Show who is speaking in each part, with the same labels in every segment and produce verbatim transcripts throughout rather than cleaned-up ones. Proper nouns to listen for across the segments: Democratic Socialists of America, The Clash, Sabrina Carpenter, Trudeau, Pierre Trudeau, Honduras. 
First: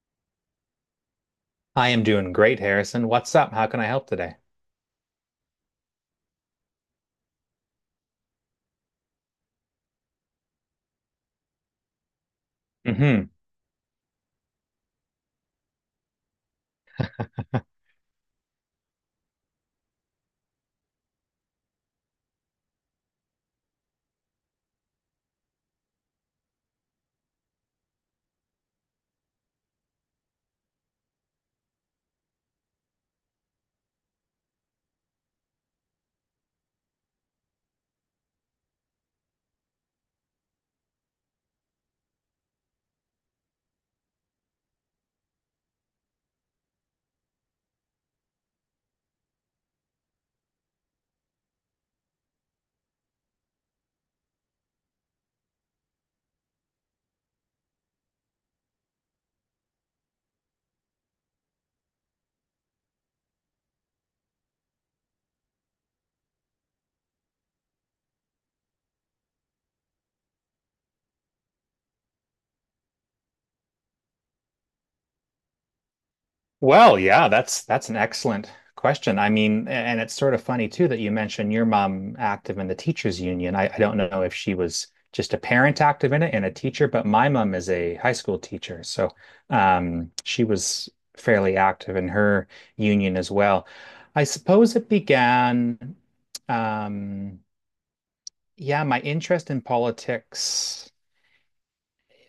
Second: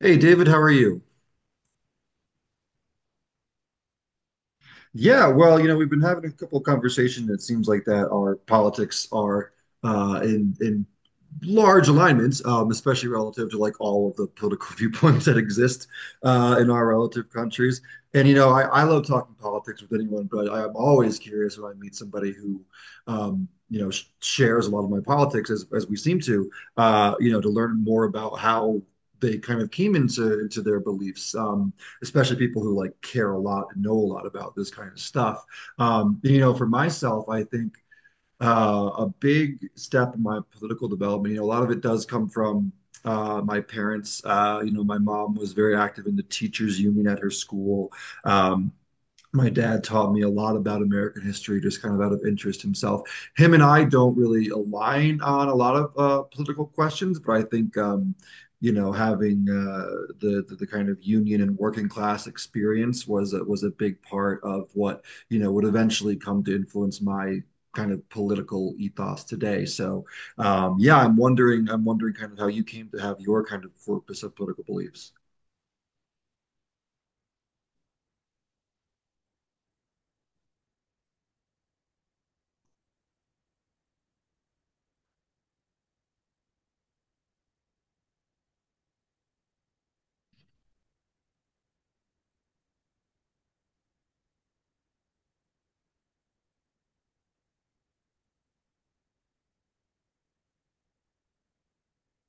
Speaker 1: Hey David, how are you?
Speaker 2: I am doing great, Harrison. What's up? How can I help today?
Speaker 1: Yeah, well, you know, we've been having a couple of conversations that seems like that our politics are uh, in in large alignments, um, especially
Speaker 2: Hmm.
Speaker 1: relative to like all of the political viewpoints that exist uh, in our relative countries. And you know, I, I love talking politics with anyone, but I am always curious when I meet somebody who, um, you know, sh shares a lot of my politics as as we seem to, uh, you know, to learn more about how they kind of came into into their beliefs. Um, especially people who like care a lot and know a lot about this kind of stuff. Um, you know, for myself, I think uh, a big step in my political development, you know, a lot of it does come from uh, my parents. Uh, you know, my mom was very active in the teachers union at her school. Um, my dad taught me a lot about American history, just kind of out of interest himself. Him and I don't really align on a lot of uh, political questions, but I think um, you know having uh, the, the the kind of union and working class experience was a, was a big part of what you know would eventually come to influence my kind of political ethos today. So um, yeah, I'm wondering I'm wondering kind of how you came to have your kind of corpus of political beliefs.
Speaker 2: Well, yeah, that's that's an excellent question. I mean, and it's sort of funny too that you mentioned your mom active in the teachers union. I, I don't know if she was just a parent active in it and a teacher, but my mom is a high school teacher, so um, she was fairly active in her union as well. I suppose it began, um, yeah, my interest in politics.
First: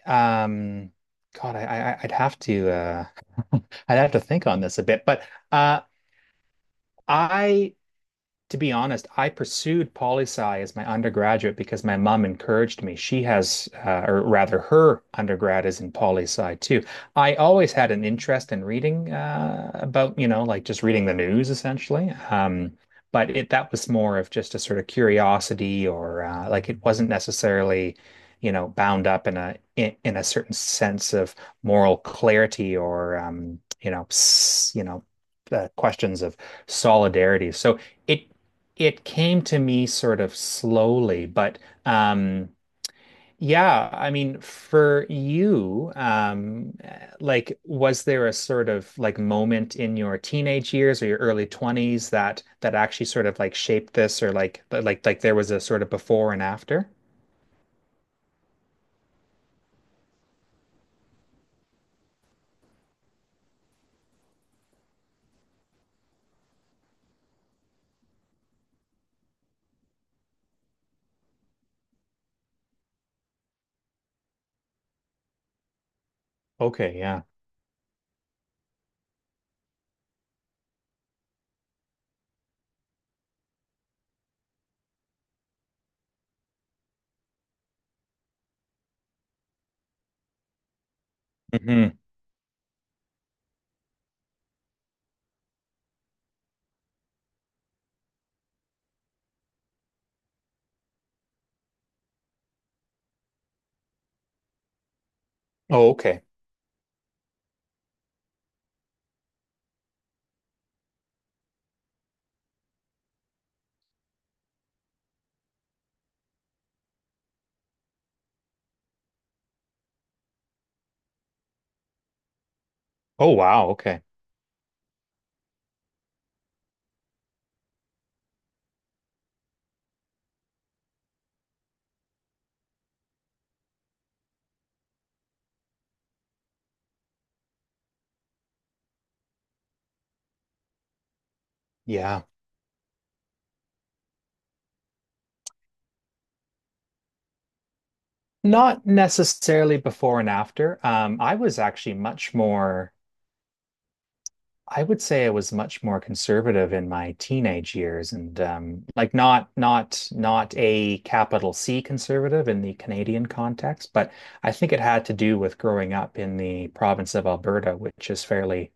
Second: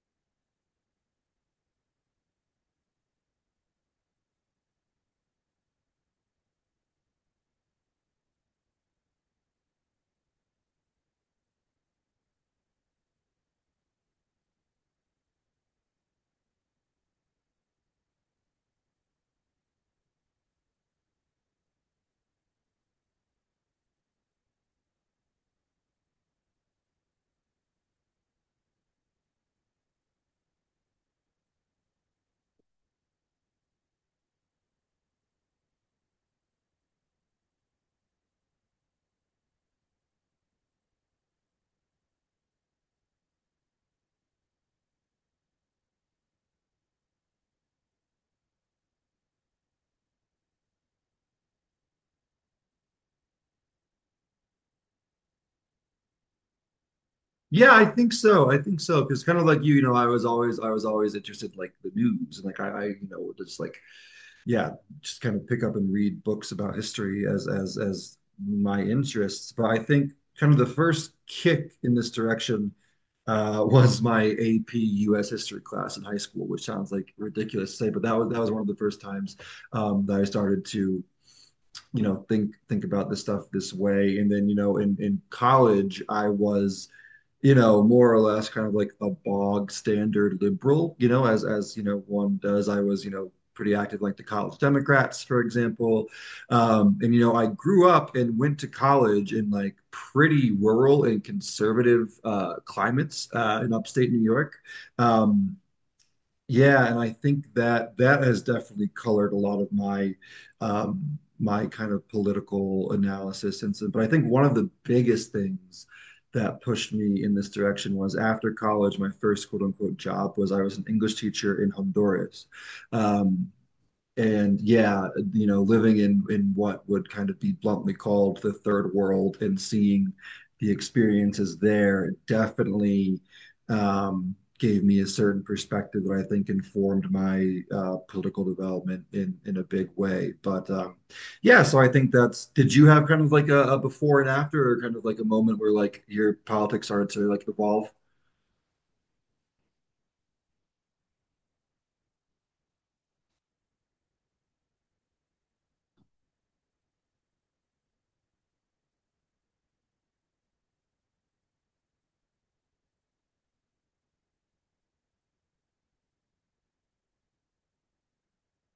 Speaker 2: Um, God, I, I I'd have to uh I'd have to think on this a bit, but uh I to be honest, I pursued poli sci as my undergraduate because my mom encouraged me. She has, uh, or rather, her undergrad is in poli sci too. I always had an interest in reading uh, about, you know, like just reading the news essentially. Um, but it that was more of just a sort of curiosity, or uh, like it wasn't necessarily, you know, bound up in a in, in a certain sense of moral clarity or um, you know, you know, uh, questions of solidarity. So it it came to me sort of slowly, but um yeah, I mean for you, um like was there a sort of like moment in your teenage years or your early twenties that that actually sort of like shaped this or like like like there was a sort of before and after?
Speaker 1: Yeah, I think so. I think so. Because kind of like you, you know, I was always I was always interested in, like the news and like I, I you know just like yeah, just kind of pick up and read books about history as as as my interests. But I think kind of the first kick in this direction uh, was my A P U S history class in high school, which sounds
Speaker 2: Okay,
Speaker 1: like
Speaker 2: yeah.
Speaker 1: ridiculous to say, but that was that was one of the first times um, that I started to you know think think about this stuff this way. And then you know in in college I was you know, more or less kind of like a bog standard liberal, you know, as as you
Speaker 2: Hmm.
Speaker 1: know one does. I was, you know, pretty active like the College Democrats, for example. Um, and you know, I grew up and went to college in like pretty rural and conservative uh, climates uh, in upstate New York. Um,
Speaker 2: Oh, okay.
Speaker 1: yeah, and I think that that has definitely colored a lot of my um, my kind of political analysis. And so, but I think one of the biggest things that pushed me in this direction was after college, my first quote unquote job was I was an English teacher in Honduras.
Speaker 2: Oh,
Speaker 1: Um,
Speaker 2: wow. Okay.
Speaker 1: and yeah, you know, living in in what would kind of be bluntly called the third world and seeing the experiences there definitely um, gave me a certain perspective that I think informed my uh, political development in in a big way. But um, yeah, so I think
Speaker 2: Yeah.
Speaker 1: that's. Did you have kind of like a, a before and after, or kind of like a moment where like your politics started to like evolve?
Speaker 2: Not necessarily before and after. Um, I was actually much more I would say I was much more conservative in my teenage years and um, like not not not a capital C conservative in the Canadian context, but I think it had to do with growing up in the province of Alberta, which is fairly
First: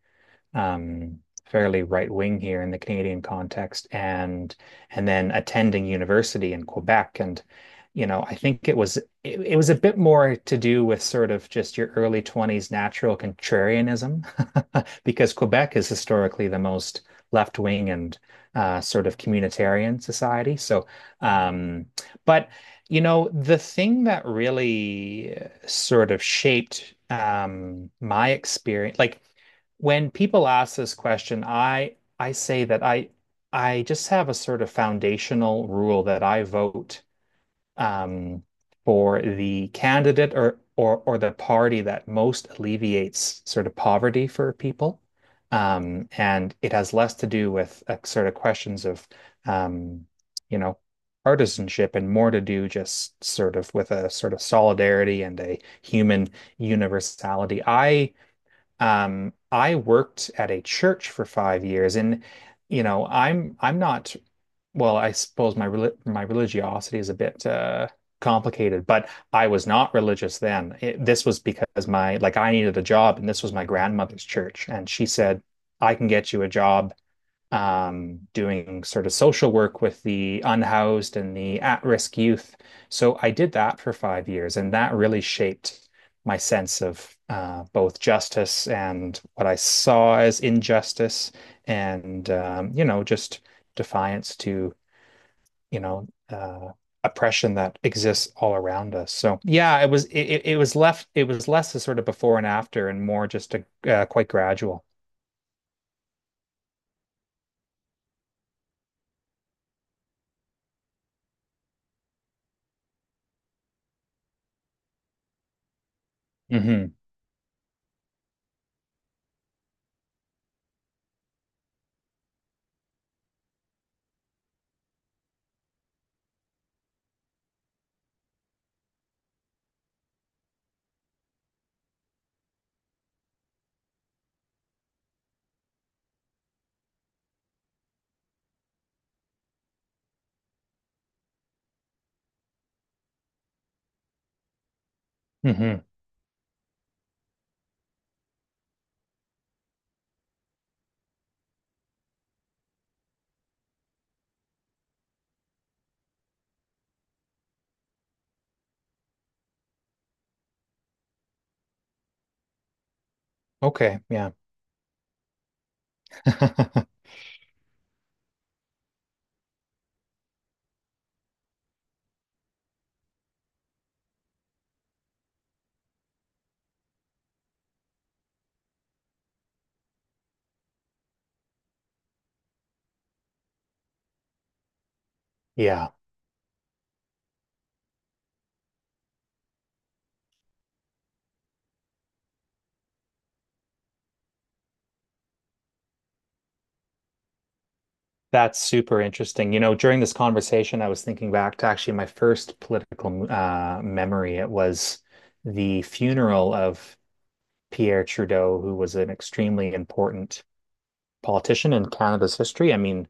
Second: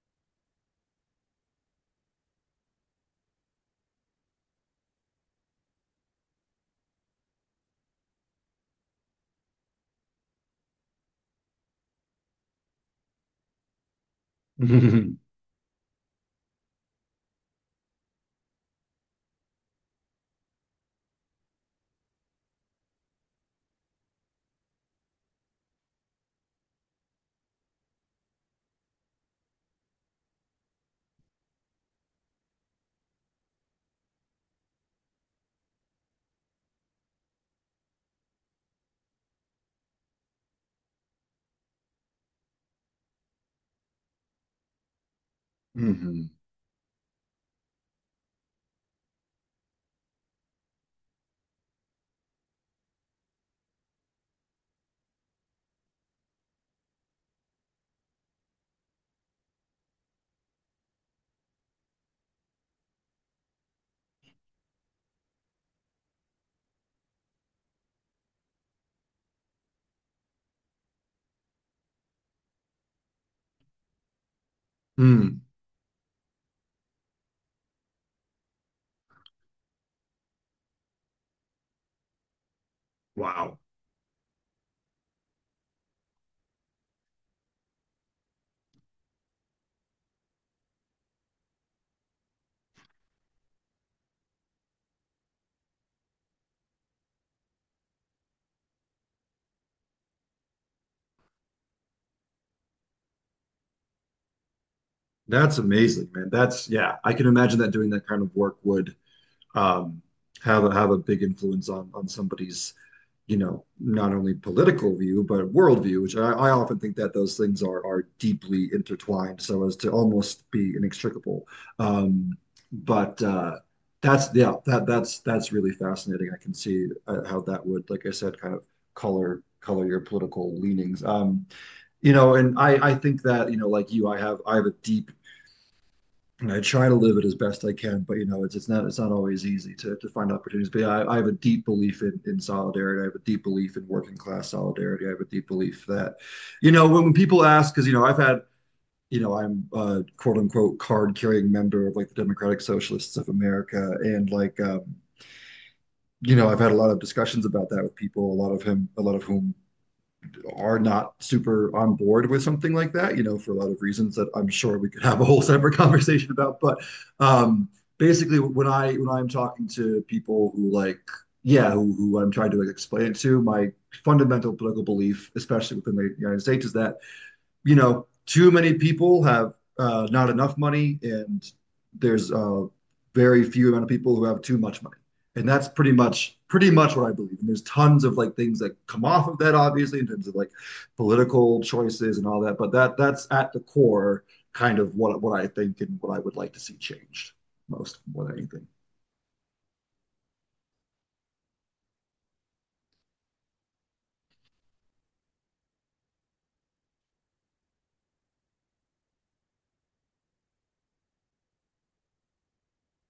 Speaker 2: um, fairly right wing here in the Canadian context, and and then attending university in Quebec, and you know, I think it was it, it was a bit more to do with sort of just your early twenties natural contrarianism,
Speaker 1: Mhm.
Speaker 2: because Quebec is historically the most left wing and uh, sort of communitarian society. So, um, but you know, the thing that really uh, sort of shaped um, my experience, like when people ask this question, I I say that I I just have a sort of foundational rule that I vote um, for the candidate or or or the party that most alleviates sort of poverty for people, um,
Speaker 1: Mhm.
Speaker 2: and it has less to do with uh, sort of questions of um, you know partisanship and more to do just sort of with a sort of solidarity and a human universality. I um, I worked at a church for five years, and you know, I'm I'm not. Well, I suppose my reli my religiosity is a bit uh, complicated, but I was not religious then. It, this was because my like I needed a job, and this was my grandmother's church, and she
Speaker 1: Mm.
Speaker 2: said, "I can get you a job um, doing sort of social work with the unhoused and the at-risk youth." So I did
Speaker 1: Wow.
Speaker 2: that for five years, and that really shaped my sense of uh, both justice and what I saw as injustice, and um, you know, just defiance to you know uh, oppression that exists all around us. So yeah, it was it, it was left it was less a sort of before and after, and more just a uh, quite gradual.
Speaker 1: That's amazing, man. That's yeah, I can imagine that doing that kind of work would um, have a, have a big influence on on somebody's, you know, not only political view but worldview, which I, I often
Speaker 2: Hmm.
Speaker 1: think that those things are are deeply intertwined, so as to almost be inextricable. Um, but uh, that's yeah, that that's that's really fascinating. I can see uh, how that would, like I said, kind of color color your political leanings. Um, you know, and I I think that you know, like you, I have I have a deep and I try to live it as best I can, but you know, it's it's not it's not always easy to to find opportunities. But yeah, I, I have a deep belief in in solidarity. I have a deep belief in working class solidarity. I have a deep
Speaker 2: Hmm.
Speaker 1: belief that, you know, when, when people ask, because you know, I've had you know, I'm a quote unquote card carrying member of like the Democratic Socialists of America, and like um, you know, I've had a lot of discussions about that with people, a lot of him, a lot of whom are not super on board with something like that, you know, for a lot of
Speaker 2: Okay,
Speaker 1: reasons that
Speaker 2: yeah.
Speaker 1: I'm sure we could have a whole separate conversation about. But um, basically, when I when I'm talking to people who like, yeah, who, who I'm trying to like, explain it to, my fundamental political belief, especially within the United States, is that you know, too many people have uh, not enough money, and there's a very few amount of people who have too much money. And that's
Speaker 2: Yeah,
Speaker 1: pretty much pretty much what I believe. And there's tons of like things that come off of that, obviously, in terms of like political choices and all that. But that that's at the core kind of what what I think and what I would like to see changed most more than
Speaker 2: that's
Speaker 1: anything.
Speaker 2: super interesting. You know, during this conversation, I was thinking back to actually my first political uh, memory. It was the funeral of Pierre Trudeau, who was an extremely important politician in Canada's history. I mean,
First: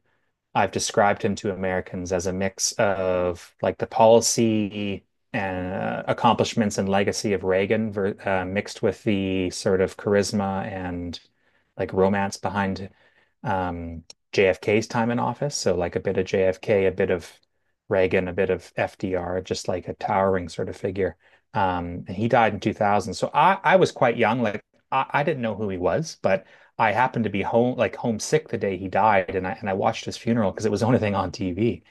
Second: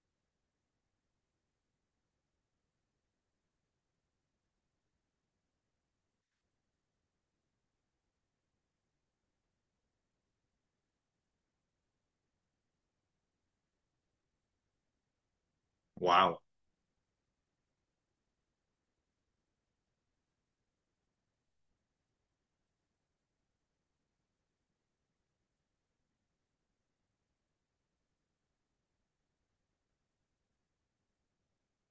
Speaker 2: I've described him to Americans as a mix of like the policy and uh, accomplishments and legacy of Reagan ver uh, mixed with the sort of charisma and like romance behind um, J F K's time in office. So like a bit of
Speaker 1: Wow.
Speaker 2: J F K, a bit of Reagan, a bit of F D R, just like a towering sort of figure. Um, and he died in two thousand. So I, I was quite young. Like I, I didn't know who he was, but I happened to be home, like homesick the day he died, and I and I watched his funeral because it was the only thing on T V.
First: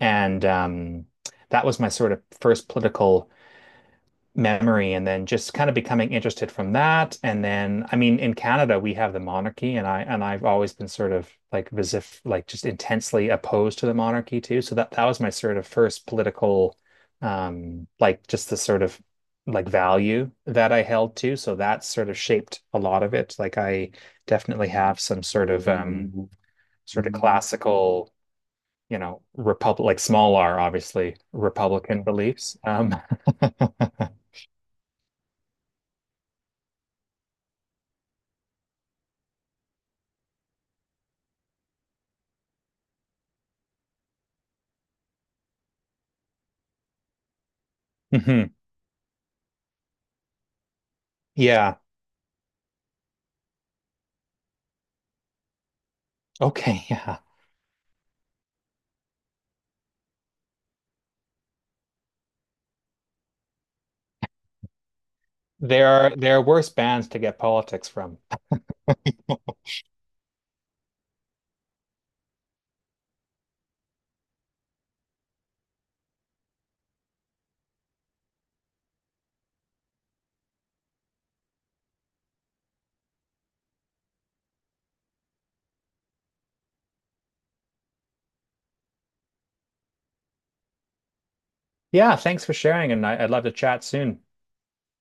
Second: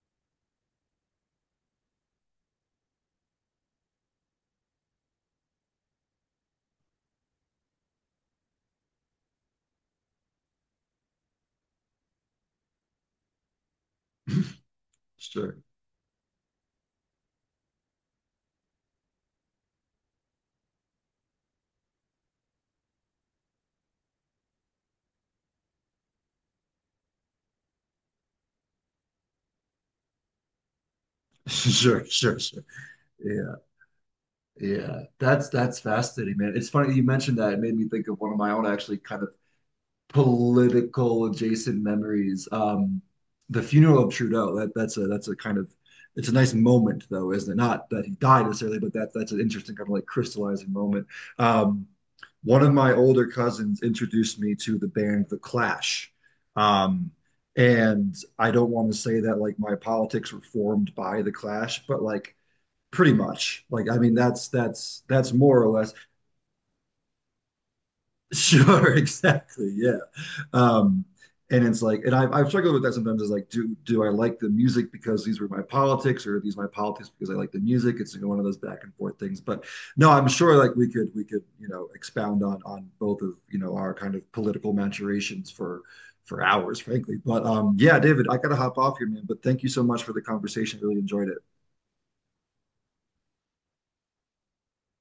Speaker 2: And um, that was my sort of first political memory and then just kind of becoming interested from that. And then, I mean, in Canada, we have the monarchy and I and I've always been sort of like visif like just intensely opposed to the monarchy too. So that that was my
Speaker 1: Sure.
Speaker 2: sort of first political um like just the sort of like value that I held to. So that sort of shaped a lot of it. Like I definitely have some sort of um sort of classical you know, republic like small r, obviously, Republican
Speaker 1: Sure, sure,
Speaker 2: beliefs.
Speaker 1: sure.
Speaker 2: Um,
Speaker 1: Yeah, yeah. That's that's fascinating, man. It's funny you mentioned that. It made me think of one of my own actually kind of political adjacent memories. Um, the funeral of Trudeau. That that's a that's a kind of it's a nice moment though, isn't it? Not that he died
Speaker 2: mhm.
Speaker 1: necessarily, but that that's an interesting kind of like crystallizing moment.
Speaker 2: Yeah.
Speaker 1: Um, one of my older cousins introduced me to the band The Clash.
Speaker 2: Okay.
Speaker 1: Um,
Speaker 2: Yeah.
Speaker 1: and I don't want to say that like my politics were formed by The Clash, but like pretty much. Like I mean that's that's that's more or
Speaker 2: There
Speaker 1: less
Speaker 2: are there are worse bands to get politics from.
Speaker 1: sure, exactly. Yeah. Um, and it's like, and I've, I've struggled with that sometimes. Is like, do do I like the music because these were my politics, or are these my politics because I like the music? It's like one of those back and forth things. But no, I'm sure like we could we could you know expound on on both of you know our kind of political maturations for for hours, frankly. But um, yeah, David, I gotta hop off here, man. But thank you so much for the conversation. Really enjoyed it.
Speaker 2: Yeah, thanks for sharing, and I, I'd love to chat soon.